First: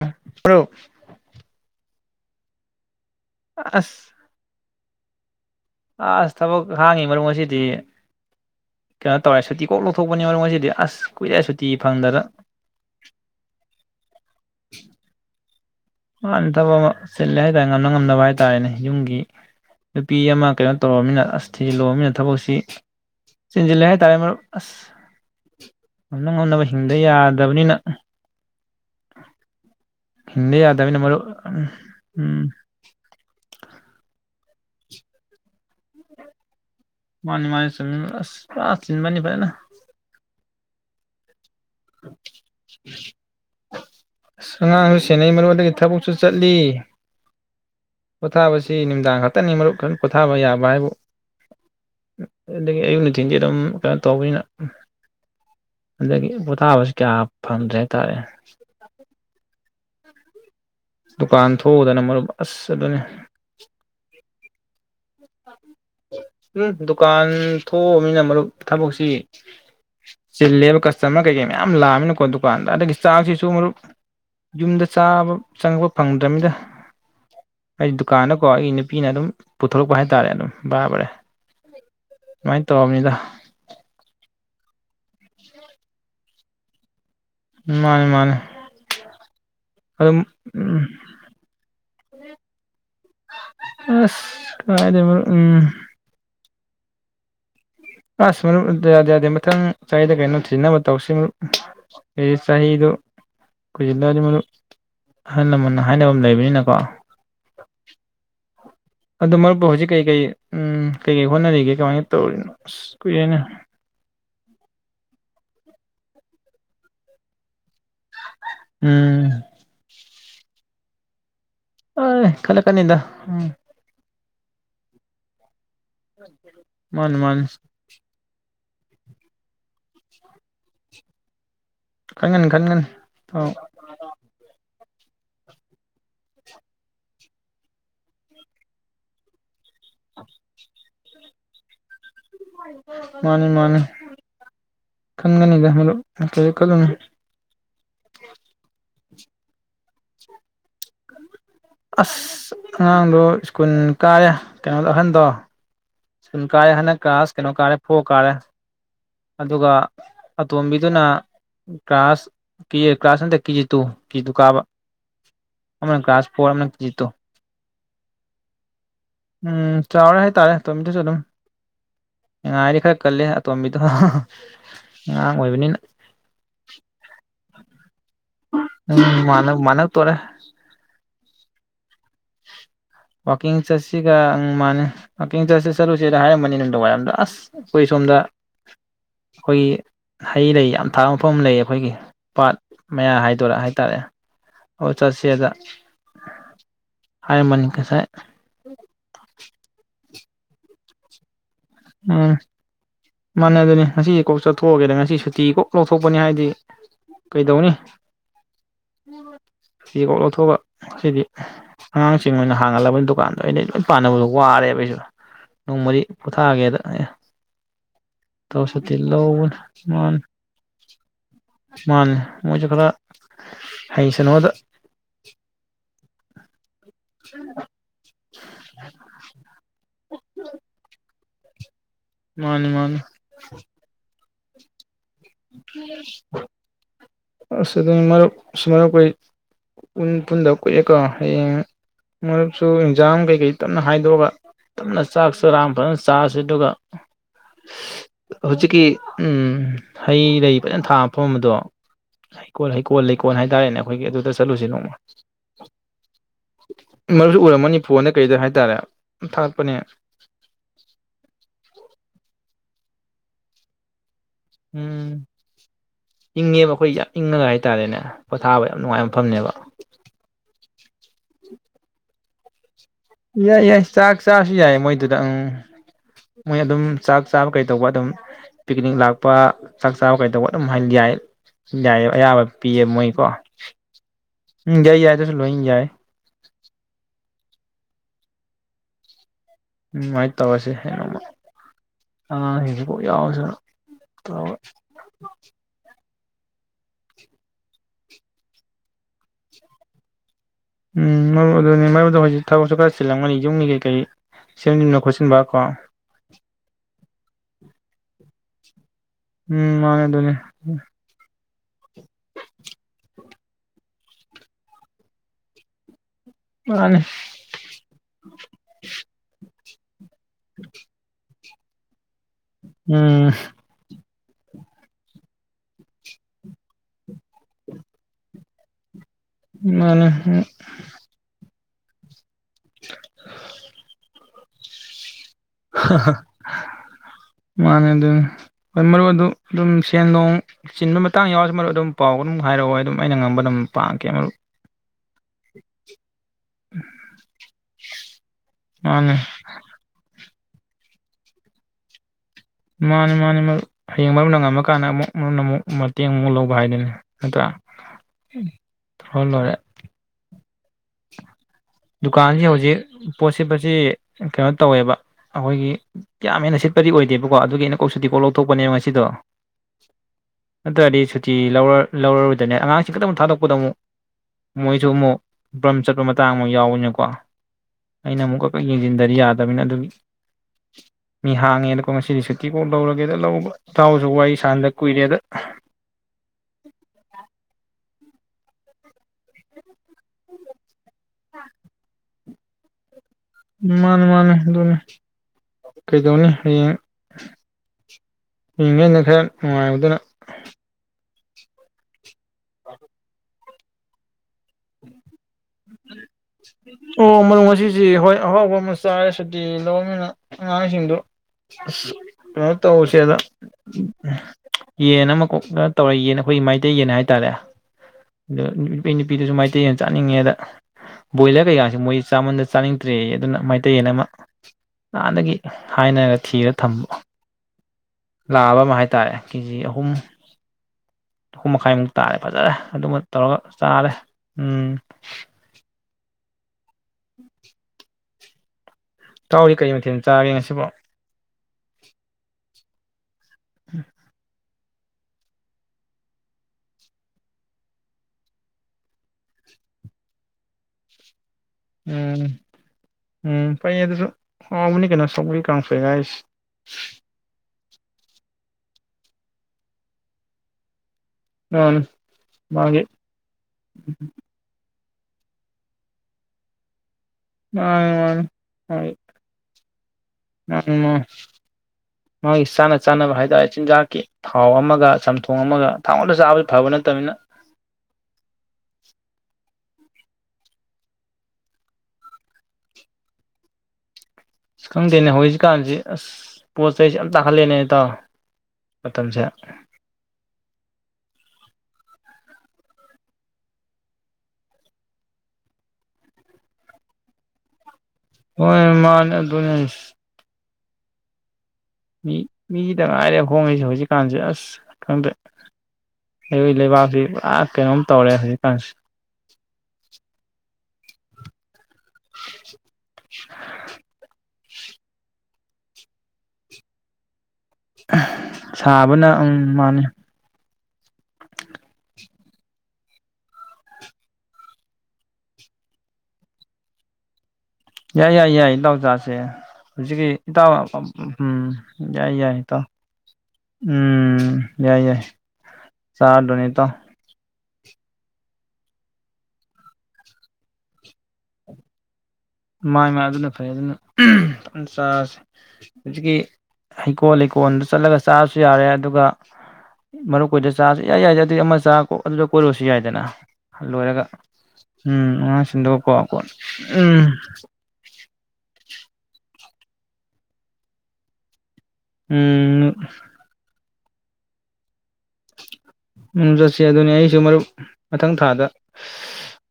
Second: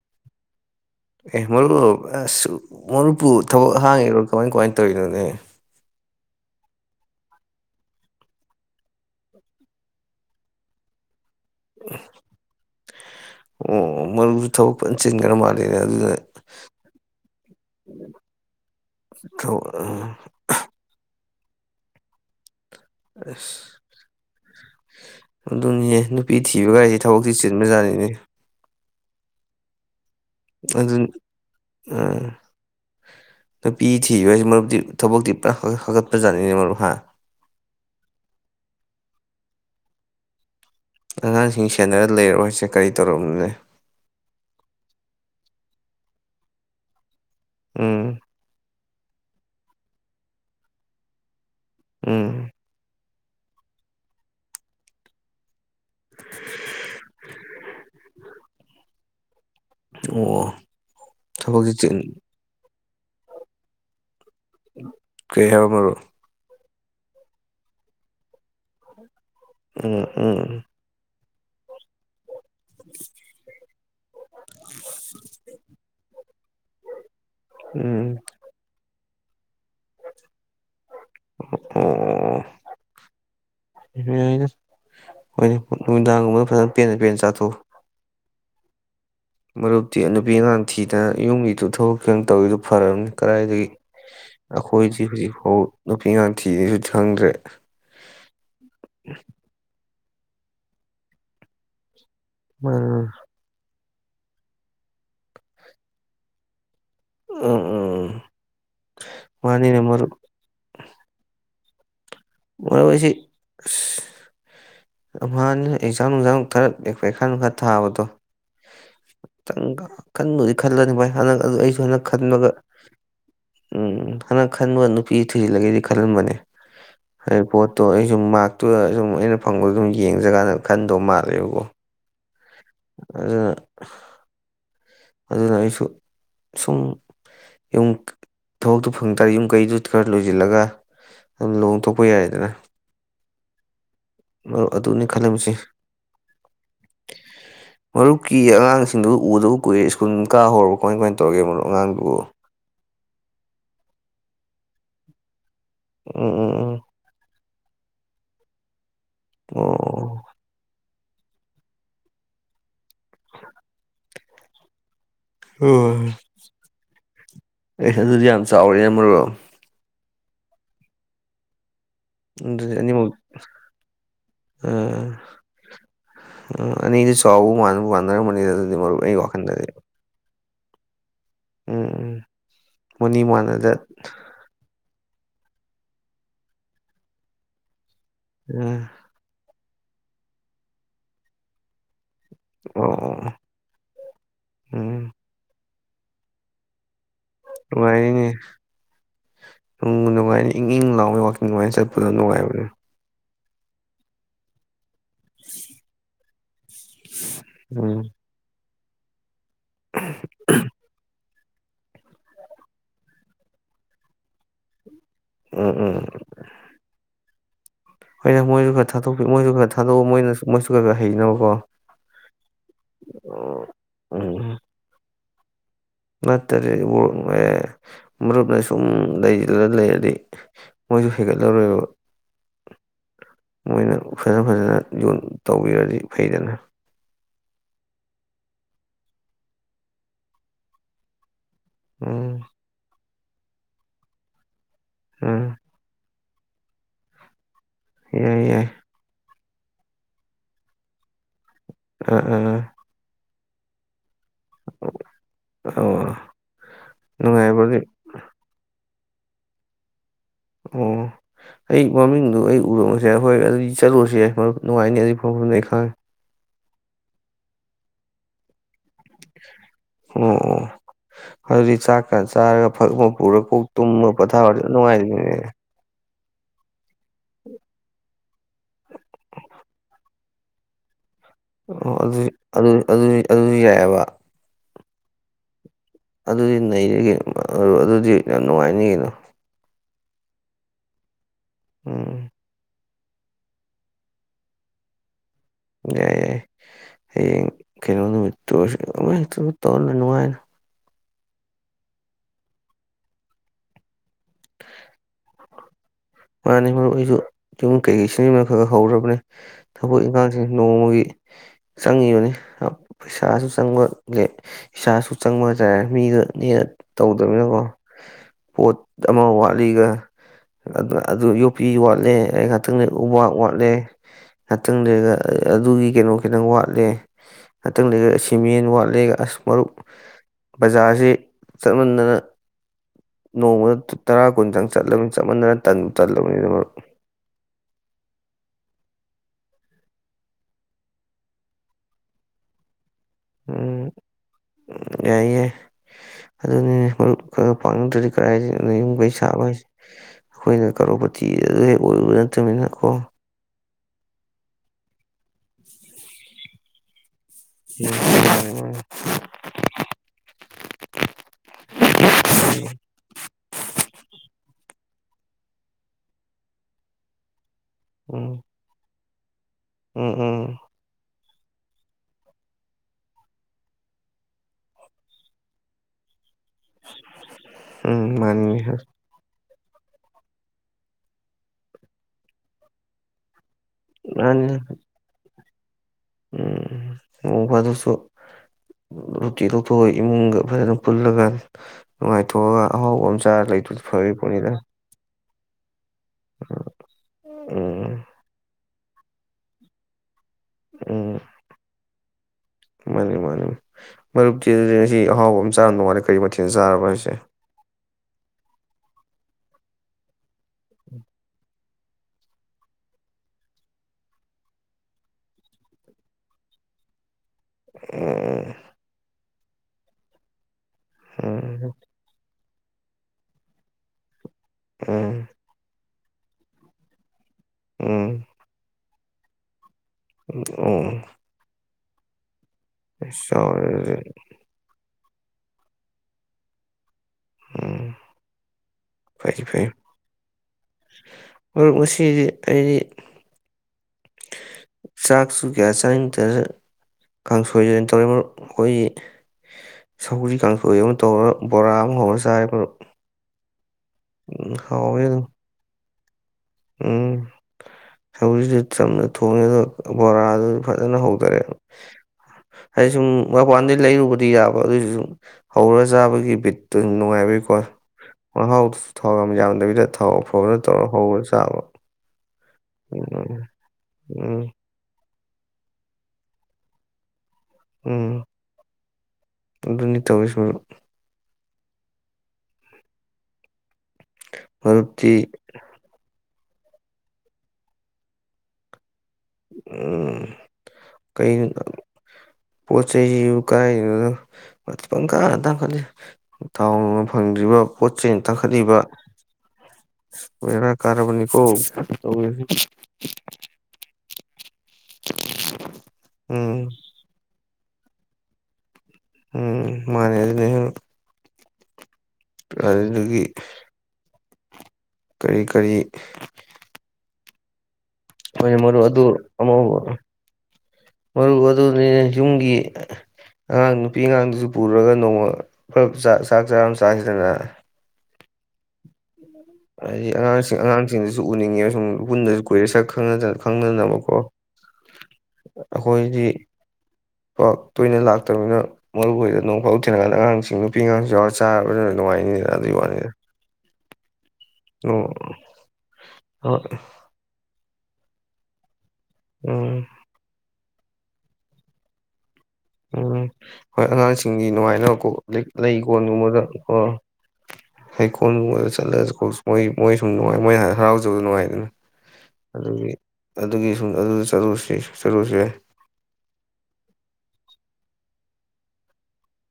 [unintelligible] Pro ꯑꯁꯨ [unintelligible] ꯃꯔꯨꯞꯄꯨ ꯊꯕꯛ ꯍꯥꯡꯉꯤꯕ꯭ꯔꯣ ꯀꯃꯥꯏ ꯀꯃꯥꯏꯅ ꯇꯧꯏꯅꯣꯅꯦ ꯑꯁ ꯊꯕꯛ ꯍꯥꯡꯉꯤ ꯃꯔꯨꯞ ꯉꯁꯤꯗꯤ ꯀꯩꯅꯣ ꯇꯧꯋꯦ ꯁꯨꯇꯤ ꯀꯣꯛ ꯂꯧꯊꯣꯛꯄꯅꯤ ꯃꯔꯨꯞ ꯉꯁꯤꯗꯤ ꯑꯁ ꯀꯨꯏꯔꯦ ꯁꯨꯇꯤ ꯐꯪꯗꯗ [unintelligible] ꯑꯣ ꯃꯔꯨꯞꯁꯨ ꯊꯕꯛ ꯐꯖꯅ ꯆꯤꯟꯈ꯭ꯔ ꯃꯥꯟ ꯃꯥꯥꯟꯅꯦ ꯊꯕꯛ ꯑꯃ ꯁꯤꯜꯂꯦ ꯍꯥꯏꯇꯥꯔꯦ ꯉꯝꯅ ꯉꯝꯅꯕ ꯍꯥꯏꯇꯥꯔꯦꯅꯦ ꯌꯨꯝꯒꯤ ꯊꯕꯛ ꯑ, ꯅꯨꯄꯤ ꯑꯃ ꯀꯩꯅꯣ ꯇꯧꯔꯅꯤꯅ ꯑꯁ ꯊꯤꯂꯣꯃꯤꯅ ꯊꯕꯛꯁꯤ ꯑꯁ ꯆꯦꯟꯖꯤꯜꯂꯦ ꯍꯥꯏꯇꯥꯔꯦ ꯃꯔꯨꯞ ꯑꯁ ꯑꯗꯨꯅꯤꯅꯦ ꯉꯝꯅ ꯅꯨꯄꯤ ꯉꯝꯅꯕ ꯍꯤꯡꯗ ꯊꯤꯕꯒꯥꯏꯁꯦ ꯊꯕꯛꯇꯤ ꯌꯥꯗꯕꯅꯤꯅ ꯆꯤꯟꯕꯖꯥꯠꯅꯤꯅꯦ ꯍꯤꯡꯗ ꯑꯗꯨ ꯌꯥꯗꯕꯅꯤꯅ ꯃꯔꯨꯞ ꯑ ꯎꯝ ꯅꯨꯄꯤ ꯊꯤꯕ ꯍꯥꯏꯖꯤ ꯃꯔꯨꯞ ꯗꯤ ꯊꯕꯛꯇꯤ ꯐꯖ ꯍꯥꯞ ꯍꯥꯞꯀꯠꯄꯖꯥꯠꯅꯤꯅ ꯃꯔꯨꯞ ꯍꯥ ꯃꯥꯅꯤ ꯃꯥꯅꯤ ꯆꯨꯝꯃꯤ ꯃꯔꯨꯞ ꯑꯁ ꯐꯖ ꯆꯤꯟꯕꯅꯦ ꯐꯖꯅ [unintelligible] ꯑꯉꯥꯡ ꯁꯦꯟꯅꯔ ꯂꯩꯔꯣꯁꯦ ꯀꯔꯤ ꯇꯧꯔꯝꯂꯦ ꯑꯁ ꯑꯉꯥꯡꯁꯨ ꯁꯦꯟꯅꯩ ꯃꯔꯨꯞ ꯑꯗꯩꯒꯤ ꯊꯕꯛꯁꯨ ꯆꯠꯂꯤ ꯎꯝ ꯁꯤ ꯅꯨꯡꯗꯥꯡ ꯈꯛꯇꯅꯤ ꯃꯔꯨꯞ ꯐꯖꯅ ꯄꯣꯊꯥꯕ ꯌꯥꯕ ꯍꯥꯏꯕꯨ ꯎꯝ [unintelligible] ꯁꯤꯡꯗꯤ ꯑꯗꯨꯝ ꯀꯩꯅꯣ ꯇꯧꯕꯅꯤꯅ ꯑꯗꯒꯤ ꯄꯣꯊꯥꯕꯁꯤ ꯀꯌꯥ ꯐꯪꯗ꯭ꯔꯦ ꯍꯥꯏꯇꯥꯔꯦ꯫ [unintelligible] ꯑꯣ꯫ ꯗꯨꯀꯥꯟ ꯊꯕꯛꯁꯤ ꯆꯤꯟ ꯊꯣꯛꯎꯗꯅ ꯃꯔꯨꯞ ꯑꯁ ꯑꯗꯨꯅꯦ ꯀꯩꯍꯩꯞ ꯃꯔꯨꯞ꯫ ꯎꯝ ꯗꯨꯀꯥꯟ ꯊꯣꯛꯑꯃꯤꯅ ꯃꯔꯨꯞ ꯊꯕꯛꯁꯤ ꯎꯝ ꯎꯝ ꯆꯤꯜ ꯂꯦꯕ ꯀꯁꯇꯃꯔ ꯀꯩꯀꯩꯏꯝ ꯃꯌꯥꯝ ꯂꯥꯛꯑꯃꯤꯅꯀꯣ ꯗꯨ [unintelligible] ꯆꯥꯁꯤꯁꯨ ꯃꯔꯨꯞ ꯌꯨꯝꯗ ꯆꯥꯕ ꯆꯪꯕ ꯐꯪ ꯔꯝꯗꯥ ꯑꯩ ꯎꯝ ꯗꯨꯀꯥꯟꯗ ꯀꯣ ꯑꯩ ꯅꯨꯞ ꯅꯨꯄꯤꯅ ꯑꯗꯨꯝ ꯄꯨꯊꯣꯔꯛꯄ ꯍꯥꯏꯇꯥꯔꯦ ꯑꯗꯨꯝ꯫ ꯕꯥ ꯕꯔꯦ ꯑꯣ ꯑꯗꯨꯃꯥꯏ ꯇꯧꯔꯝꯃꯤꯗ꯫ ꯌꯥꯏꯅꯦ ꯍꯣꯏꯅꯦ ꯅꯨꯃꯤꯗꯥꯡꯒꯨꯝꯕꯗ ꯐꯖꯅ ꯄꯦꯟꯅ ꯄꯦꯟꯅ ꯆꯥ ꯃꯥꯅꯦ ꯃꯥꯅꯦ꯫ ꯃꯔꯨꯞꯇꯤ ꯑꯗꯨꯝ ꯅꯨꯄꯤ ꯑꯉꯥꯡ ꯎꯝ ꯊꯤꯗꯅ ꯌꯨꯝꯒꯤ ꯇꯨꯊꯣꯛ ꯀꯩꯏꯝ ꯇꯧꯔꯤꯗꯨ ꯐꯔꯝꯅꯤ ꯀꯗꯥꯏꯗꯒꯤ ꯑꯁ ꯑꯩꯈꯣꯏꯗꯤ ꯀꯥꯏꯗꯩ ꯃꯔꯨꯞ ꯍꯧꯖꯤꯛꯐꯥꯎ ꯎꯝ ꯅꯨꯄꯤ ꯉꯥꯡ ꯊꯤꯔꯤꯖꯤ ꯈꯪꯗ꯭ꯔꯦ ꯆꯥꯏꯗ ꯀꯩꯅ ꯊꯤꯅꯕ ꯇꯧꯁꯤꯡ ꯑꯦ ꯆꯍꯤꯗꯨ ꯃꯥꯅꯤ ꯀꯨꯏꯖꯤꯂꯗꯤ ꯃꯔꯨꯞ ꯑꯍꯜ ꯂꯃꯟꯅ ꯍꯥꯏꯅꯕ ꯑꯃ ꯂꯩꯕꯅꯤꯅꯀꯣ꯫ ꯎꯝ ꯎꯝ ꯑꯗꯨ ꯃꯔꯨꯞꯄꯨ ꯃꯥꯅꯤꯅꯦ ꯍꯧꯖꯤꯛ ꯃꯔꯨꯞ ꯀꯩꯀꯩ ꯎꯝ ꯀꯩꯀꯩ ꯍꯣꯠꯅꯔꯤꯒꯦ꯫ ꯀꯃꯥꯏ ꯇꯧꯔꯤꯅꯣ꯫ ꯃꯔꯨꯞ ꯏꯁ ꯀꯨꯏꯔꯦꯅꯦ ꯑꯝꯍꯥꯅꯦ ꯑꯦꯛꯖꯥꯡ ꯅꯨꯡꯖꯥꯝ ꯈꯔ ꯄꯩꯈꯥ ꯅꯨꯡꯈꯥ ꯊꯥꯕꯗꯣ꯫ ꯎꯝ꯫ ꯈꯤꯇꯪ ꯈꯟꯕꯨꯗꯤ ꯈꯟꯂꯅꯤ ꯚꯥꯏ ꯍꯥꯟꯅ ꯑꯗꯨ ꯑꯩꯁꯨ ꯍꯟꯗꯛ ꯑꯦ ꯈꯟꯕꯒ ꯈꯜꯂꯛꯀꯅꯤꯗ ꯎꯝ ꯎꯝ꯫ ꯍꯟꯗꯛ ꯈꯟꯕꯒ ꯅꯨꯄꯤ ꯊꯨꯖꯤꯜꯂꯒꯦꯗꯤ ꯈꯜꯂꯝꯕꯅꯦ ꯃꯥꯅꯤ ꯃꯥꯅꯤ ꯍꯥꯏꯗꯤ ꯄꯣꯠꯇꯣ ꯑꯩꯖꯨ ꯃꯥꯛ [unintelligible] ꯁꯨꯝ ꯑꯩꯅ ꯐꯪꯕꯗꯨꯗ ꯑꯃꯨꯛ ꯌꯦꯡꯖꯤꯔꯅ ꯈꯟꯗꯧ ꯃꯥꯜꯂꯦꯕꯀꯣ ꯈꯟꯒꯅꯤ ꯈꯟꯒꯅꯤ ꯑ ꯑꯗꯨꯅ [unintelligible] ꯑꯗꯨꯅ ꯑꯩꯁꯨ ꯁꯨꯝ ꯌꯨꯝ ꯊꯕꯛꯇꯨ ꯐꯪ ꯇꯥꯔꯗꯤ ꯌꯨꯝ ꯀꯩꯗꯨ ꯈꯔ ꯂꯣꯏꯁꯤꯜꯂꯒ ꯑꯗꯨꯝ ꯂꯨꯍꯣꯡꯊꯣꯛ ꯄ ꯌꯥꯔꯦꯗꯅ ꯃꯥꯅꯤ ꯃꯥꯅꯤ ꯃꯔꯨꯞ ꯑꯗꯨꯅꯤ ꯈꯜꯂꯝꯕꯁꯤ ꯈꯟꯒꯅꯤꯗ ꯃꯔꯨꯞ ꯀꯩꯁꯨ ꯈꯜꯂꯨꯅꯨ ꯃꯔꯨꯞꯀꯤ ꯑꯉꯥꯡ ꯁꯤꯡꯗꯨ ꯎꯗꯕꯨ ꯀꯨꯏꯔꯦ ꯁ꯭ꯀꯨꯜ ꯀꯥ ꯍꯧꯔꯕꯥ ꯀꯃꯥꯏ ꯀꯃꯥꯏ ꯇꯧꯔꯤꯒꯦ ꯃꯔꯨꯞ ꯑꯉꯥꯡꯗꯨꯕꯨ ꯑꯁ ꯑꯉꯥꯡꯗꯣ ꯁ꯭ꯀꯨꯜ ꯀꯥꯔꯦ ꯀꯩꯅꯣꯗ ꯑꯍꯟꯗꯣ ꯎꯝ ꯁꯀꯨꯜ ꯀꯔꯦ ꯎꯝ ꯍꯥꯟꯗꯛ ꯀꯥꯂꯁ ꯀꯩꯅꯣ ꯀꯥꯔꯦ ꯐꯣꯔ ꯀꯥꯔꯦ ꯑꯗꯨꯒ ꯎꯝ ꯑꯇꯣꯝꯕꯤ ꯑꯗꯨꯅ ꯀ꯭ꯂ꯭ꯔꯥꯁ ꯀꯦ ꯀ꯭ꯂ꯭ꯔꯥꯁ ꯅꯗ ꯀꯦꯖꯤ ꯇꯨ ꯀꯦꯖꯤꯗꯨꯨ ꯀꯥꯕ ꯍ ꯑꯃꯅ ꯀ꯭ꯂꯥꯁ ꯐꯣꯔ ꯑꯃꯅ ꯀꯦꯖꯤ ꯇꯨ ꯑꯦ ꯑꯗꯨꯗꯤ ꯌꯥꯝ ꯆꯥꯎꯔꯦꯅꯤ ꯃꯔꯨꯞ ꯎꯝ ꯆꯥꯎꯔꯦ ꯍꯥꯏꯇꯥꯔꯦ ꯇꯣꯝꯕꯤꯗꯨꯁꯨ ꯑꯗꯨꯝ ꯅꯤꯡꯉꯥꯏ ꯑꯗꯨꯗꯤ ꯗꯤ ꯈꯔꯥ ꯑꯅꯤꯃꯛ ꯀꯜꯂꯤ ꯑꯇꯣꯝꯕꯤ ꯑ ꯑ ꯑꯉꯥꯡ ꯑꯣꯏꯕꯅꯤꯅ ꯇꯎ ꯋꯥꯟ ꯋꯥꯟ ꯅꯨꯡꯉꯥꯏꯔꯝꯒꯅꯤꯗ ꯑꯗꯨꯗꯤ ꯃꯔꯨꯞ ꯑꯩ ꯅꯪ ꯃꯥꯟꯅ ꯋꯥꯈꯜꯗꯗꯤ ꯃꯥꯟꯅꯛꯇꯣꯔꯦ ꯎꯝ ꯎꯝ ꯃꯣꯅꯤ ꯋꯥꯛꯀꯤꯡ ꯃꯥꯟꯅꯗ ꯆꯠꯁꯤꯒ ꯃꯥꯅꯤ ꯋꯥꯜꯀꯤꯟ ꯆꯠꯁꯤ ꯆꯠꯂꯨꯁꯤꯗ ꯍꯥꯏꯃꯅꯤꯅ ꯅꯨꯡꯗꯥꯡ ꯋꯥꯏꯔꯝ ꯗ ꯁꯣꯝꯗ ꯎꯝ ꯑꯩꯈꯣꯏꯒꯤ ꯍꯩ ꯂꯩ ꯌꯥꯝ ꯊꯥꯕ ꯃꯐꯝ ꯑꯃ ꯂꯩ ꯑꯩꯈꯣꯏꯒꯤ ꯄꯥꯠ ꯑꯣ ꯃꯌꯥ ꯑꯣ ꯍꯥꯏꯗꯣꯏꯔꯥ ꯍꯥꯏꯇꯥꯔꯦ ꯑꯣ ꯎꯝ ꯆꯠꯁ ꯑꯗ ꯍꯥꯏ ꯅꯨꯡꯉꯥꯏꯔꯤꯅꯦ ꯅꯨꯉꯥꯏꯅꯤ ꯏꯪ ꯏꯪ ꯂꯥꯎꯅ ꯋꯥꯈꯜ ꯅꯨꯡꯉꯥꯏꯅ ꯆꯠꯄꯗꯣ ꯅꯨꯡꯉꯥꯏꯕꯅꯦ ꯃꯥꯟꯅꯦ ꯑꯗꯨꯅꯤ ꯉꯁꯤꯁꯦ ꯀꯣꯛ ꯆꯠꯊꯣꯛꯎꯒꯦꯗ ꯉꯁꯤ ꯁꯨꯇꯤ ꯀꯣꯛ ꯂꯧꯊꯣꯛꯄꯅꯤ ꯍꯥꯏꯗꯤ ꯀꯩꯗꯧꯅꯤ ꯎꯝ [inaudible] ꯁꯨꯇꯤꯒꯣꯛ ꯂꯧꯊꯣꯛꯑꯒ ꯉꯁꯤꯗꯤ ꯑꯉꯥꯡꯁꯤꯡ ꯑꯣꯏꯅ ꯍꯥꯡꯒꯜꯂꯕꯅꯤ ꯗꯨꯀꯥꯟꯗꯣ ꯑꯩꯅ ꯂꯣꯏ ꯄꯥꯅꯕꯗꯣ ꯋꯥꯔꯦꯕ ꯑꯩꯁꯨ ꯎꯝ ꯎꯝ ꯍꯥꯏꯒꯗ ꯍꯣꯏꯅꯦ ꯃꯣꯏꯁꯨ ꯈꯔ ꯊꯥꯗꯣꯛꯄꯤ ꯃꯣꯏꯁꯨ ꯈꯔ ꯊꯥꯗꯣꯛꯑꯣ ꯃꯥꯅꯤ ꯃꯣꯏꯅꯁꯨ ꯃꯣꯏꯁꯨ ꯈꯔ ꯈꯔ ꯍꯩꯅꯅꯕꯀꯣ ꯃꯥꯅꯤ ꯃꯣꯏꯁꯨ ꯈꯔ ꯎꯝ ꯍꯩꯁꯅꯣꯗ ꯎ ꯅꯥꯇꯥꯗꯤ ꯑꯗꯨꯗꯒꯤ ꯃꯔꯨꯞꯅ ꯁꯨꯝ ꯂꯩ ꯂꯩꯔꯗꯤ ꯃꯣꯏꯁꯨ ꯍꯦꯟꯒꯠꯂꯣꯏꯕ ꯃꯥꯅꯤ ꯃꯥꯅꯤ ꯐꯖ ꯐꯖꯅ ꯌꯣꯟ ꯇꯧꯕꯤꯔꯗꯤ ꯐꯩꯗꯅ ꯑꯁ ꯑꯗꯨꯅ ꯃꯔꯨꯞ ꯑꯩꯈꯣꯏ ꯎꯟ ꯄꯨꯨꯟꯗ ꯀꯨꯏꯔꯦꯀꯣ ꯍꯌꯦꯡ ꯎꯝ ꯃꯔꯨꯞ ꯁꯨ ꯑꯦꯛꯖꯥꯝ ꯀꯩꯀꯩ ꯇꯞꯅ ꯍꯥꯏꯗꯣꯛꯑꯒ ꯇꯞꯅ ꯆꯥꯛ ꯎꯝ ꯆꯔꯥ ꯑꯝ ꯆꯥꯔꯁꯤ ꯑꯗꯨꯒ ꯌꯥꯏ ꯌꯥꯏ ꯍꯧꯖꯤꯀꯤ ꯎꯝ ꯎꯝ ꯍꯩ ꯂꯩ ꯐꯖꯅ ꯊꯥ ꯃꯐꯝ ꯑꯃꯗꯣ ꯑꯥ ꯑꯥ ꯍꯩꯀꯣꯜ ꯍꯩꯀꯣꯜ ꯂꯩ ꯀꯣꯟ ꯍꯥꯏꯇꯥꯔꯅꯦ ꯑꯩꯈꯣꯏꯒꯤ ꯑꯗꯨ ꯆꯠꯂꯨꯁꯤ ꯅꯣꯡꯃ ꯑꯣ ꯃꯔꯨꯞꯁꯨ ꯎꯔꯝꯃꯅꯤ ꯅꯨꯡꯉꯥꯏꯕ꯭ꯔꯗꯤ ꯐꯣꯟꯗ ꯀꯩꯗ ꯍꯥꯏꯇꯥꯔꯦ ꯊꯥꯒꯠꯄꯅꯦ ꯑꯣ ꯑꯩ ꯃꯃꯤꯡꯗꯨ ꯑꯩ [unintelligible] ꯑꯩꯈꯣꯏ ꯆꯠꯂꯨꯔꯁꯦ ꯃꯔꯨꯞ ꯅꯨꯡꯉꯥꯏꯅꯤ ꯎꯝ ꯑꯗꯨꯏ ꯃꯐꯝꯗꯣ ꯑꯩ ꯈꯪ ꯏꯪꯉꯦꯕ ꯑꯩꯈꯣꯏꯖꯦ ꯏꯪꯒ ꯍꯥꯏꯇꯥꯔꯦꯅꯦ ꯄꯣꯊꯥꯕ ꯌꯥꯝ ꯅꯨꯡꯉꯥꯏꯕ ꯃꯐꯝꯅꯦꯕ ꯑꯣ ꯑꯣ ꯑꯗꯨꯗꯤ ꯆꯥꯛ ꯀꯥ ꯆꯥꯔ ꯐꯛ ꯑꯃ ꯄꯨꯔꯒ ꯀꯣꯛ ꯌꯥꯏ ꯌꯥꯏ ꯇꯨꯝꯃ ꯆꯥꯛ ꯆꯥꯁꯨ ꯄꯊꯥꯔꯨꯔꯗꯤ ꯌꯥꯏ ꯃꯣꯏꯗꯨꯗ ꯅꯨꯡꯉꯥꯏꯗꯨꯏꯅꯤꯅꯦ ꯎꯝ ꯃꯣꯏ ꯑꯗꯨꯝ ꯆꯥꯛ ꯆꯥꯕ ꯀꯩ ꯇꯧꯕ ꯑꯗꯨꯝ ꯄꯤꯀꯅꯤꯛ ꯂꯥꯛꯄ ꯆꯥꯛ ꯆꯥꯕ ꯀꯩꯗꯧꯕ ꯑꯗꯨꯝ ꯍꯥꯏꯟ ꯌꯥꯏ ꯑꯣ ꯌꯥꯏꯑꯕ ꯑꯌꯥꯕ ꯄꯤꯌꯦꯕ ꯑꯗꯨꯗꯤ ꯃꯣꯏꯀꯣ [unintelligible] ꯑꯗꯨꯗꯤ ꯌꯥꯏꯌꯦꯕ ꯎꯝ ꯌꯥꯏ ꯌꯥꯏ ꯑꯗꯁꯨ ꯂꯣꯏ ꯌꯥꯏ ꯑꯗꯨꯗꯤ ꯅꯩꯔꯦ ꯀꯩꯅꯣ ꯑ ꯑꯗꯨꯗꯤ ꯌꯥꯝ ꯅꯨꯡꯉꯥꯏꯅꯤ ꯀꯩꯅꯣ ꯎꯝꯃꯥꯏ ꯇꯧꯔꯁꯦ ꯀꯩꯅꯣꯃ ꯎꯝ ꯑ ꯑꯦꯗꯤ [unintelligible] ꯌꯥꯏ ꯌꯥꯏ ꯍꯌꯦꯡ ꯀꯩꯅꯣ ꯅꯨꯃꯤꯠꯇ ꯑꯃꯨꯛ ꯍꯦꯟ ꯇꯧꯔ ꯂꯣꯏꯔꯦ ꯅꯨꯡꯉꯥꯏꯅ ꯎꯝ ꯃꯔꯨꯞ ꯑꯗꯨꯅꯤ ꯃꯔꯨꯞ ꯍꯣꯏꯖꯨ ꯍꯧꯖꯤꯛ ꯊꯕꯛꯁꯨ ꯈꯔ ꯆꯤꯜꯂꯝꯒꯅꯤ ꯌꯨꯝꯒꯤ ꯀꯔꯤ ꯁꯦꯝꯖꯤꯟꯕ ꯈꯣꯠꯆꯤꯟꯕ ꯀꯣ ꯃꯥꯅꯤ ꯃꯔꯨꯞ ꯑꯩꯁꯨ ꯌꯨꯝ ꯀꯩꯀꯩ ꯁꯦꯝꯖꯤꯟꯕ ꯍꯧꯔꯕꯅꯦ ꯎꯝ ꯊꯕꯛ ꯃꯥꯅꯦ ꯑꯗꯨꯅꯤ ꯏꯪꯈꯥꯡꯁꯤꯡ ꯅꯣꯡꯃꯒꯤ ꯆꯪꯉꯤꯕꯅꯤ ꯄꯩꯁꯥꯁꯨ ꯆꯪꯕ [unintelligible] ꯏꯁꯥꯁꯨ ꯆꯪꯕ ꯀꯩ [unintelligible] ꯃꯤꯗꯨ ꯃꯤꯅ ꯃꯥꯅꯤ ꯇꯧꯗꯕꯅꯤꯅꯀꯣ ꯄꯣꯠ ꯑꯃ ꯋꯥꯠ ꯑꯩꯒ [inaudible] ꯌꯣꯄꯤ ꯋꯥꯠꯂꯦ ꯑꯗꯩ ꯉꯥꯏꯍꯥꯛꯇꯪ ꯂꯩꯔ ꯎꯝ ꯎꯕꯥꯛ ꯋꯥꯠꯂꯦ ꯉꯥꯛꯇꯪ ꯂꯩꯔꯒ ꯑꯗꯨꯒꯤ ꯀꯩꯅꯣ ꯈꯤꯇꯪ ꯋꯥꯠꯂꯦ ꯉꯥꯛꯇꯪ ꯂꯩꯔꯒ ꯁꯤꯃꯦꯟ ꯋꯥꯠꯂꯦꯒ ꯑꯁ ꯃꯔꯨꯞ ꯃꯥꯅꯦ ꯕꯖꯥꯔꯁꯤ ꯆꯠꯃꯟꯗꯅ ꯅꯣꯡꯃꯗ ꯇꯔꯥ ꯪꯀꯨꯟꯗꯪ ꯆꯠꯂꯃꯤꯅ ꯆꯞ ꯃꯥꯟꯅꯔꯦ ꯇꯟ ꯇꯟꯅ ꯂꯣꯏꯅꯃꯛ ꯃꯥꯅꯦ ꯑꯗꯨꯅꯦ ꯍꯣꯏ ꯃꯔꯨꯞ ꯑꯗꯨ ꯑꯗꯨꯝ ꯁꯦꯟ ꯅꯨꯡ ꯆꯤꯟꯕ ꯃꯇꯥꯡ ꯌꯥꯎꯔꯁꯨ ꯃꯔꯨꯞ ꯑꯗꯨꯝ ꯄꯥꯎꯒ ꯑꯗꯨꯝ ꯍꯥꯏꯔꯛꯑꯣꯍꯦ ꯑꯗꯨꯝ ꯑꯩꯅ ꯉꯝꯕ ꯑꯗꯨꯝ ꯎꯝ ꯄꯥꯡꯉꯛꯀꯦ ꯃꯔꯨꯞ ꯌꯥꯏ ꯌꯥꯏ ꯑꯗꯨꯅꯤꯅꯦ ꯃꯔꯨꯞ ꯈ꯭ꯔꯒ ꯄꯥꯡꯅꯥꯗ꯭ꯔꯗꯤ ꯀꯔꯥꯏꯗꯩ ꯌꯨꯝ ꯀꯩ ꯃꯥꯅꯦ ꯁꯥꯕ ꯍꯥꯏꯁꯦ ꯑꯩꯈꯣꯏꯅ ꯀꯔꯣꯔꯄꯇꯤ ꯑꯗꯨ ꯍꯦꯛ ꯑꯣꯏꯔꯨꯕꯅꯅꯦ ꯃꯥꯅꯦ ꯃꯥꯅꯦ ꯃꯔꯨꯞ ꯍꯌꯦꯡ ꯃꯔꯨꯞꯅ ꯉꯝꯃꯀꯥꯟꯗ ꯑꯃꯨꯛ ꯃꯔꯨꯞꯅ ꯑꯃꯨꯛ ꯃꯇꯦꯡ ꯑꯃꯨꯛ ꯂꯧꯕ ꯍꯥꯏꯕꯗꯨꯅꯤ ꯎꯝ ꯇꯧꯔ ꯂꯣꯏꯔꯦ [unintelligible] [inaudible] ꯗꯨꯀꯥꯟꯁꯤ ꯍꯧꯖꯤꯛ ꯄꯣꯠ ꯁꯤꯠꯄꯁꯤ ꯀꯩꯅꯣ ꯇꯧꯋꯦꯕ ꯑꯩꯈꯣꯏꯒꯤ ꯀꯌꯥꯝ ꯍꯦꯟꯅ ꯁꯤꯠꯄꯗꯤ ꯑꯣꯏꯗꯦꯕꯀꯣ ꯑꯗꯨꯒꯤ ꯑꯩꯅ ꯀꯣꯛ ꯁꯨꯇꯤ ꯀꯣꯛ ꯂꯧꯊꯣꯛꯄꯅꯦꯕ ꯉꯁꯤꯗꯣ ꯎꯝ ꯎꯝ ꯇꯤ ꯂꯧꯔ ꯂꯧꯔꯔꯣꯏꯗꯅꯦ ꯑꯉꯥꯡꯁꯤ ꯈꯤꯇꯃꯛ ꯊꯥꯗꯣꯛꯄꯗ ꯑꯃꯨꯛ ꯃꯣꯏꯁꯨ ꯑꯃꯨꯛ ꯕ꯭ꯔꯝ ꯆꯠꯄ ꯃꯇ ꯑꯇꯥꯡꯕ ꯌꯥꯎꯕꯅꯤꯅꯀꯣ ꯃꯥꯅꯤ ꯃꯥꯅꯤ ꯎꯝ ꯎꯝ ꯎꯝ ꯎꯝ ꯑꯩꯅ ꯃꯥꯅꯤꯅꯦ ꯑꯃꯨꯛꯀ ꯌꯦꯡꯁꯤꯟꯗꯔꯗꯤ ꯌꯥꯗ ꯌꯥꯗꯕꯅꯤꯅ ꯑꯗꯨꯝ ꯃꯤ ꯍꯥꯡꯉꯦꯅ ꯀꯣ ꯉꯁꯤꯗꯤ ꯁꯨꯇꯤ ꯀꯣꯛ ꯂꯧꯔꯒꯦꯗꯅ ꯂꯧꯕ ꯏꯇꯥꯎꯁꯨ ꯋꯥꯔꯤ ꯃꯥꯅꯤ ꯁꯥꯟꯗ ꯀꯨꯏꯔꯦꯗ ꯎꯝ ꯅꯣꯡꯐꯗꯁꯨ ꯁꯨꯇꯤ ꯂꯧꯊꯣꯛꯑ ꯏꯃꯨꯡꯒ ꯐꯖꯅ ꯄꯨꯜꯂꯒ ꯅꯨꯡꯉꯥꯏꯊꯣꯛꯑꯒ ꯑꯍꯥꯎꯕ ꯑꯃ ꯆꯥꯔ ꯎꯝ ꯂꯩꯗꯨꯗꯤ ꯃꯥꯅꯦ ꯐꯔꯤ ꯃꯥꯅꯦ ꯄꯣꯠꯅꯤꯗ ꯑꯗꯨꯅꯦ [inaudible] [unintelligible] ꯀꯩꯗꯧꯅꯤ ꯍꯌꯦꯡ ꯎꯝ ꯍꯌꯦꯡ ꯅꯪꯅ ꯈꯔ ꯅꯨꯡꯉꯥꯏꯕꯗꯨꯅ ꯎꯝ ꯃꯥꯅꯤ ꯃꯥꯅꯤ ꯃꯔꯨꯞꯇꯤ ꯑꯗꯨꯗꯤ ꯉꯁꯤ ꯑꯍꯥꯎꯕ ꯑꯃ ꯆꯥꯔꯝꯗꯧ ꯃꯥꯜꯂꯦ ꯀꯔꯤ ꯃꯊꯦꯜ ꯆꯥꯔꯕ ꯍꯥꯏꯁꯦ ꯑꯣ ꯃꯔꯨꯞ ꯉꯁꯤꯁꯤ ꯍꯣꯏ ꯑꯍꯥꯎꯕ ꯑꯃ ꯆꯥꯥꯔꯦ ꯁꯨꯇꯤ ꯂꯧꯔꯥꯃꯤꯅ ꯑꯉꯥꯡ ꯁꯤꯡꯗꯨ ꯑꯁ ꯀꯩꯅꯣ ꯇꯧꯔꯁꯦ ꯑꯗ ꯌꯦꯟ ꯑꯃ ꯀꯣꯛ ꯇꯧꯔ ꯌꯦꯟ ꯑꯩꯈꯣꯏꯒꯤ ꯃꯩꯇꯩ ꯌꯦꯟ ꯍꯥꯏꯇꯥꯔꯦ ꯗ ꯎꯝ ꯑꯩ ꯅꯨꯄꯤꯗꯁꯨꯃꯥꯏ ꯇꯦꯟ ꯆꯥꯅꯤꯡꯉꯦꯗ ꯕꯣꯏꯂ꯭ꯔ ꯎꯝ ꯀꯩꯀꯁꯦ ꯃꯣꯏ ꯆꯥꯃꯟ ꯆꯥꯅꯤꯡꯗ꯭ꯔꯦ ꯑꯗꯨꯅ ꯃꯩꯇꯩ ꯌꯦꯟ ꯑꯃ ꯎꯝ ꯅꯍꯥꯟꯗꯒꯤ ꯍꯥꯏꯅꯔ ꯊꯤꯔ ꯊꯝ ꯂꯕ ꯃꯥ ꯍꯥꯏ ꯇꯥꯥꯔꯦ ꯀꯦꯖꯤ ꯑꯍꯨꯝ ꯑꯣ ꯑꯍꯨꯝ ꯃꯈꯥꯏꯃꯨꯛ ꯇꯥꯔꯦ ꯐꯖꯔꯦ ꯑꯗꯨꯃ ꯇꯧꯔꯒ ꯆꯥꯎꯔꯦ ꯆꯥꯔꯦ ꯑꯗꯨꯗꯤ ꯑꯨꯝ ꯑꯨꯝ ꯇꯥꯎꯔꯤ ꯀꯔꯤ ꯃꯊꯦꯜ ꯆꯥꯒꯦ ꯉꯁꯤꯕꯨ ꯃꯔꯨꯞ ꯃꯁꯤꯗꯤ ꯑꯩꯗꯤ [inaudible] ꯆꯥꯛꯁꯨ ꯀꯌꯥ ꯆꯥꯅꯤꯡꯗ ꯀꯥꯡꯁꯣꯏ ꯑꯣꯏ ꯇꯧꯔꯤꯕꯣ ꯑꯩꯈꯣꯏꯒꯤ ꯁꯧꯒꯔꯤ ꯀꯥꯡꯁꯣꯏ ꯑꯃ ꯇꯧꯔꯒ ꯕꯣꯔꯥꯃ ꯍꯧꯔꯆꯥꯏ ꯃꯔꯨꯞ ꯐꯩ ꯑꯗꯨꯁꯨ ꯎꯝ ꯍꯥꯎꯕꯅꯤ ꯍꯥꯎꯋꯦ ꯀꯩꯅꯣ ꯑꯗꯨꯝ ꯁꯧꯒꯤ ꯀꯥꯡꯁꯣꯏ ꯄꯦꯡꯍꯥꯢ [unintelligible] ꯎꯝ ꯁꯧꯁꯤꯁꯨ ꯆꯝꯅ ꯊꯣꯡꯉꯦ ꯑꯗꯣ ꯕꯣꯔꯥꯗꯣ ꯐꯖꯅ ꯍꯧ ꯃꯥꯅꯤ ꯃꯥꯒꯤ ꯑꯩ ꯁꯨꯝ ꯃꯄꯥꯟꯗꯩ ꯂꯩꯔꯨꯕꯗꯤ ꯌꯥꯕ ꯑꯗꯨꯢꯁꯨ ꯍꯧꯔꯖꯥꯕꯒꯤ ꯕꯤꯠꯇꯨ ꯅꯨꯡꯉꯥꯏꯕꯩꯀꯣ ꯃꯥꯅꯤ ꯃꯥꯅꯤ ꯃꯍꯥꯎꯁꯨ ꯃꯥꯒꯤ ꯊꯧ ꯌꯥꯝ ꯌꯥꯝꯗꯕꯤꯗ ꯊꯥꯎ ꯐꯕꯅ ꯇꯧꯔ ꯎꯝ ꯍꯧꯕꯁꯨ [inaudible] ꯃꯥꯒꯤ ꯆꯥꯅ ꯆꯥꯅꯕ ꯍꯥꯏꯇꯥꯔꯦ ꯆꯤꯟꯖꯥꯛꯀꯤ ꯎꯝ ꯊꯥꯎ ꯑꯃꯒ ꯆꯥꯝꯊꯣꯡ ꯊꯣꯡ ꯑꯃꯒ ꯊꯧꯉꯥꯛꯇ ꯆꯥꯕ ꯐꯕ ꯅꯠꯇꯕꯅꯤꯅ ꯎꯝ ꯑꯗꯨꯅꯤ ꯇꯧꯋꯤꯁꯨ ꯈꯪꯗꯦꯅꯦ ꯃꯔꯨꯞꯇꯤ ꯍꯧꯖꯤꯛ ꯀꯥꯟꯁꯦ ꯑꯁ ꯄꯣꯠ ꯆꯩꯁ ꯌꯥꯝ ꯇꯥꯡꯈꯠꯂꯦꯅꯦ ꯇꯥꯎ [unintelligible] ꯀꯩ ꯄꯣꯠꯆꯩ ꯀꯥꯏꯅꯣꯅꯣ ꯄꯪ ꯀꯥ ꯇꯥꯡꯈꯂꯤ ꯊꯥꯎꯅ ꯐꯪꯗ꯭ꯔꯤꯕ ꯄꯣꯠ ꯍꯣꯏ ꯃꯥꯅꯦ ꯑꯗꯨꯅꯦ ꯍꯥꯢꯁꯦ ꯑꯣꯏꯕ ꯀꯔꯕꯅꯤꯀꯣ ꯃꯤ ꯃꯤꯒꯤꯗ ꯉꯥꯏꯔꯦ ꯍꯣꯡꯉꯁꯦ ꯍꯧꯖꯤꯛꯀꯥꯟꯁꯦ ꯑꯁ ꯈꯪꯗꯦ ꯑꯩꯈꯣꯏ ꯎꯝ ꯂꯩꯕꯥꯛꯁꯤ ꯄꯨꯥ ꯀꯩꯅꯣꯝ ꯇꯧꯔꯦ ꯍꯧꯖꯤꯛꯀꯥꯟꯁꯤ ꯎꯝ ꯃꯥꯅꯦ ꯀꯥꯏꯗꯒꯤ ꯀꯔꯤ ꯀꯔꯤ ꯍꯣꯏꯅꯦ ꯃꯔꯨꯞ ꯑꯗꯨ ꯁꯥꯕꯅ ꯑꯪ ꯃꯥꯅꯤ ꯑꯃ ꯃꯔꯨꯞ ꯑꯗꯨꯅꯤ ꯌꯨꯝꯒꯤ ꯑꯉꯥꯡ ꯅꯨꯄꯤ ꯑꯉꯥꯡꯗꯨꯁꯨ ꯄꯨꯔꯒ ꯅꯣꯡꯃ ꯄꯨꯂꯞ ꯆꯥꯛ ꯆꯥꯔ ꯆꯥꯁꯤꯗꯅ ꯌꯥꯏ ꯌꯥꯏ ꯌꯥꯏ ꯂꯥꯎꯦ ꯆꯥꯁꯦ ꯍꯧꯖꯤꯛꯀꯤ ꯍꯥꯏꯗꯤ ꯏꯇ ꯑꯉꯥꯡꯁꯤꯡ ꯑꯉꯥꯡꯁꯤꯡꯗꯁꯨ ꯎꯝ ꯎꯅꯤꯡꯉꯦ ꯁꯨꯝ ꯌꯥꯏ ꯌꯥꯏ ꯄꯨꯟꯗꯁꯨ ꯏꯇ ꯀꯨꯏꯔꯦ ꯁꯛ ꯎꯝ ꯈꯪꯅꯗꯅꯕꯀꯣ ꯌꯥꯏ ꯌꯥꯏ ꯆꯥ ꯑꯩꯈꯣꯏꯗꯤ ꯑꯗꯨꯅꯤꯇ ꯄꯥꯛ ꯇꯣꯏꯅ ꯂꯥꯛꯇꯕꯅꯤꯅ ꯃꯔꯨ ꯑꯣꯏꯏꯗ ꯅꯣꯡꯐꯥꯎ ꯊꯦꯡꯅꯀꯥꯟꯗ ꯑꯉꯥꯡꯁꯤꯡ ꯅꯨꯄꯤ ꯑꯉꯥꯡꯁꯨ ꯌꯥꯎꯔ ꯆꯥꯔꯕꯅꯤ ꯃꯥ ꯃꯥ ꯑꯗꯨꯅ ꯐꯩ ꯑꯗꯨꯅ ꯎꯝ ꯅꯣꯡ ꯆꯥꯁꯦ ꯍꯧꯖꯤꯛꯀꯤ ꯍꯣꯏ ꯍꯩꯀꯣꯜ ꯂꯩꯀꯣꯜꯗ ꯆꯠꯂꯒ ꯆꯥꯔꯁꯨ ꯌꯥꯔꯦ ꯑꯗꯨꯒ ꯎꯝ ꯃꯔꯨꯞ ꯀꯣꯏꯗ ꯆꯥ ꯌꯥꯏ ꯌꯥꯏ ꯑꯗꯨꯏ ꯑꯃ ꯆꯥꯀꯣ ꯑꯗꯨꯗ ꯀꯣꯠꯂꯨꯁꯨ ꯌꯥꯏꯗꯅ ꯎꯝ ꯍꯣꯏ ꯂꯣꯏꯔꯒ ꯑꯉꯥꯡꯁꯤꯡꯒꯤ ꯅꯨꯡꯉꯥꯏꯅꯕ ꯀꯣ ꯎꯝ ꯑꯉꯥꯡꯁꯤꯡꯗꯨꯒꯀꯣꯣ ꯎꯝ ꯍ ꯀꯣꯟ ꯆꯂ ꯀ ꯃꯣꯏ ꯃꯣꯏ ꯁꯨꯝ ꯅꯨꯡꯉꯥꯏ ꯃꯣꯏꯅ ꯍꯔꯥꯎꯖꯕꯁꯨ ꯉꯥꯏꯗꯅ ꯎꯝ ꯎꯝ ꯑꯗꯨꯗ ꯆꯠꯂꯨꯁꯤ ꯆꯠꯂꯨꯁꯨ ꯌꯥꯏ ꯎꯝ ꯆꯠꯁꯤ ꯑꯗꯨꯅꯤ ꯑꯩꯁꯨ ꯃꯔꯨꯞ ꯃꯊꯪ ꯊꯥꯗ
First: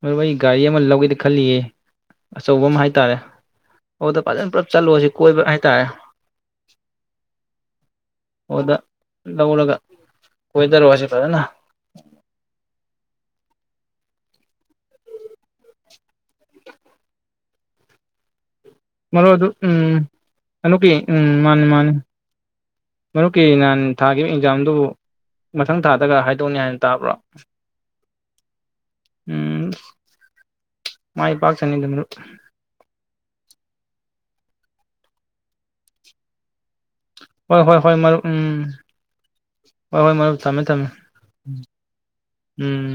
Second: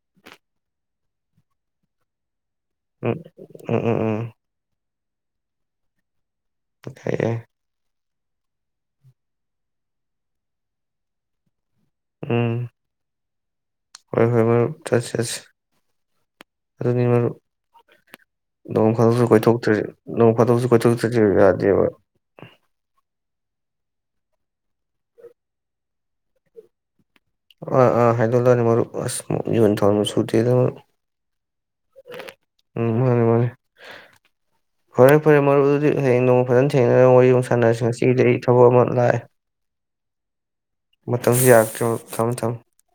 ꯃꯔꯨꯞ ꯑꯩ ꯒꯥꯔꯤ ꯑꯃ ꯂꯧꯒꯦꯗ ꯈꯜꯂꯤꯌꯦ ꯑꯆꯧꯕ ꯑꯃ ꯍꯥꯏꯇꯥꯔꯦ ꯎꯝ ꯎꯝ ꯎꯝ ꯎꯝ ꯑꯣꯗ ꯐꯖꯅ ꯄꯨꯂꯞ ꯆꯠꯂꯣꯁꯤ ꯀꯣꯏ ꯍꯥꯏ ꯑꯇꯥ ꯌꯥꯏ ꯑꯣꯗ ꯂꯧꯂꯒ ꯑꯣꯏꯣꯏꯗꯔ ꯋꯥꯁꯤ ꯐꯖꯅ ꯎꯝ ꯍꯣꯏ ꯍꯣꯏ ꯃꯔ ꯆꯁꯤ ꯑꯗꯨꯅꯤ ꯃꯔꯔ ꯃꯔꯨꯞ ꯑꯗꯨ ꯎꯝ ꯑꯗꯨꯛꯀꯤ ꯀꯣꯏꯊꯣꯛꯇ꯭ꯔꯁꯨ ꯎꯝ ꯃꯥꯅꯤ ꯌꯥꯗꯦꯕ ꯃꯥꯅꯤ ꯃꯔꯨꯞꯀꯤ ꯅꯍꯅꯤ ꯊꯥꯈꯤꯕ ꯑꯦꯛꯖꯥꯝꯗꯨꯕꯨ ꯃꯊꯪ ꯊꯥꯗꯒ ꯍꯥꯏꯗꯣꯛꯅꯤ ꯍꯥꯏꯅ ꯇꯥꯕ꯭ꯔꯣ ꯑ ꯑꯥ ꯍꯥꯏ ꯍꯥꯏꯗꯣꯀꯦꯛ ꯑꯥꯅꯤ ꯃꯔꯨꯞ ꯑꯁ ꯎꯝ ꯃꯤꯍꯨꯜ ꯊꯥꯎꯟ ꯁꯨꯇꯤꯗ ꯃꯔꯨꯞ ꯈꯪꯉꯦꯗꯅ ꯃꯥꯔꯨꯞ ꯎꯝ ꯃꯥꯅꯤ ꯃꯥꯅꯤ ꯐꯔꯦ ꯐꯔꯦ ꯃꯔꯨꯞ ꯑꯗꯨꯗꯤ ꯍꯌꯦꯡ ꯅꯣꯡꯃ ꯐꯖꯅ ꯊꯦꯡ ꯍꯣꯏ ꯍꯣꯏ ꯍꯣꯏ ꯃꯥꯔꯨꯞ ꯎꯝ ꯍꫭꯏ ꯍꯣꯏ ꯃꯥꯔꯨꯞ ꯊꯝꯃꯦ ꯊꯝꯃꯦ ꯃꯇꯝꯁꯦ ꯎꯝ ꯌꯥꯔꯛꯇ꯭ꯔꯦꯕ ꯊꯝꯃꯦ ꯊꯝꯃꯦ ꯎꯝ꯫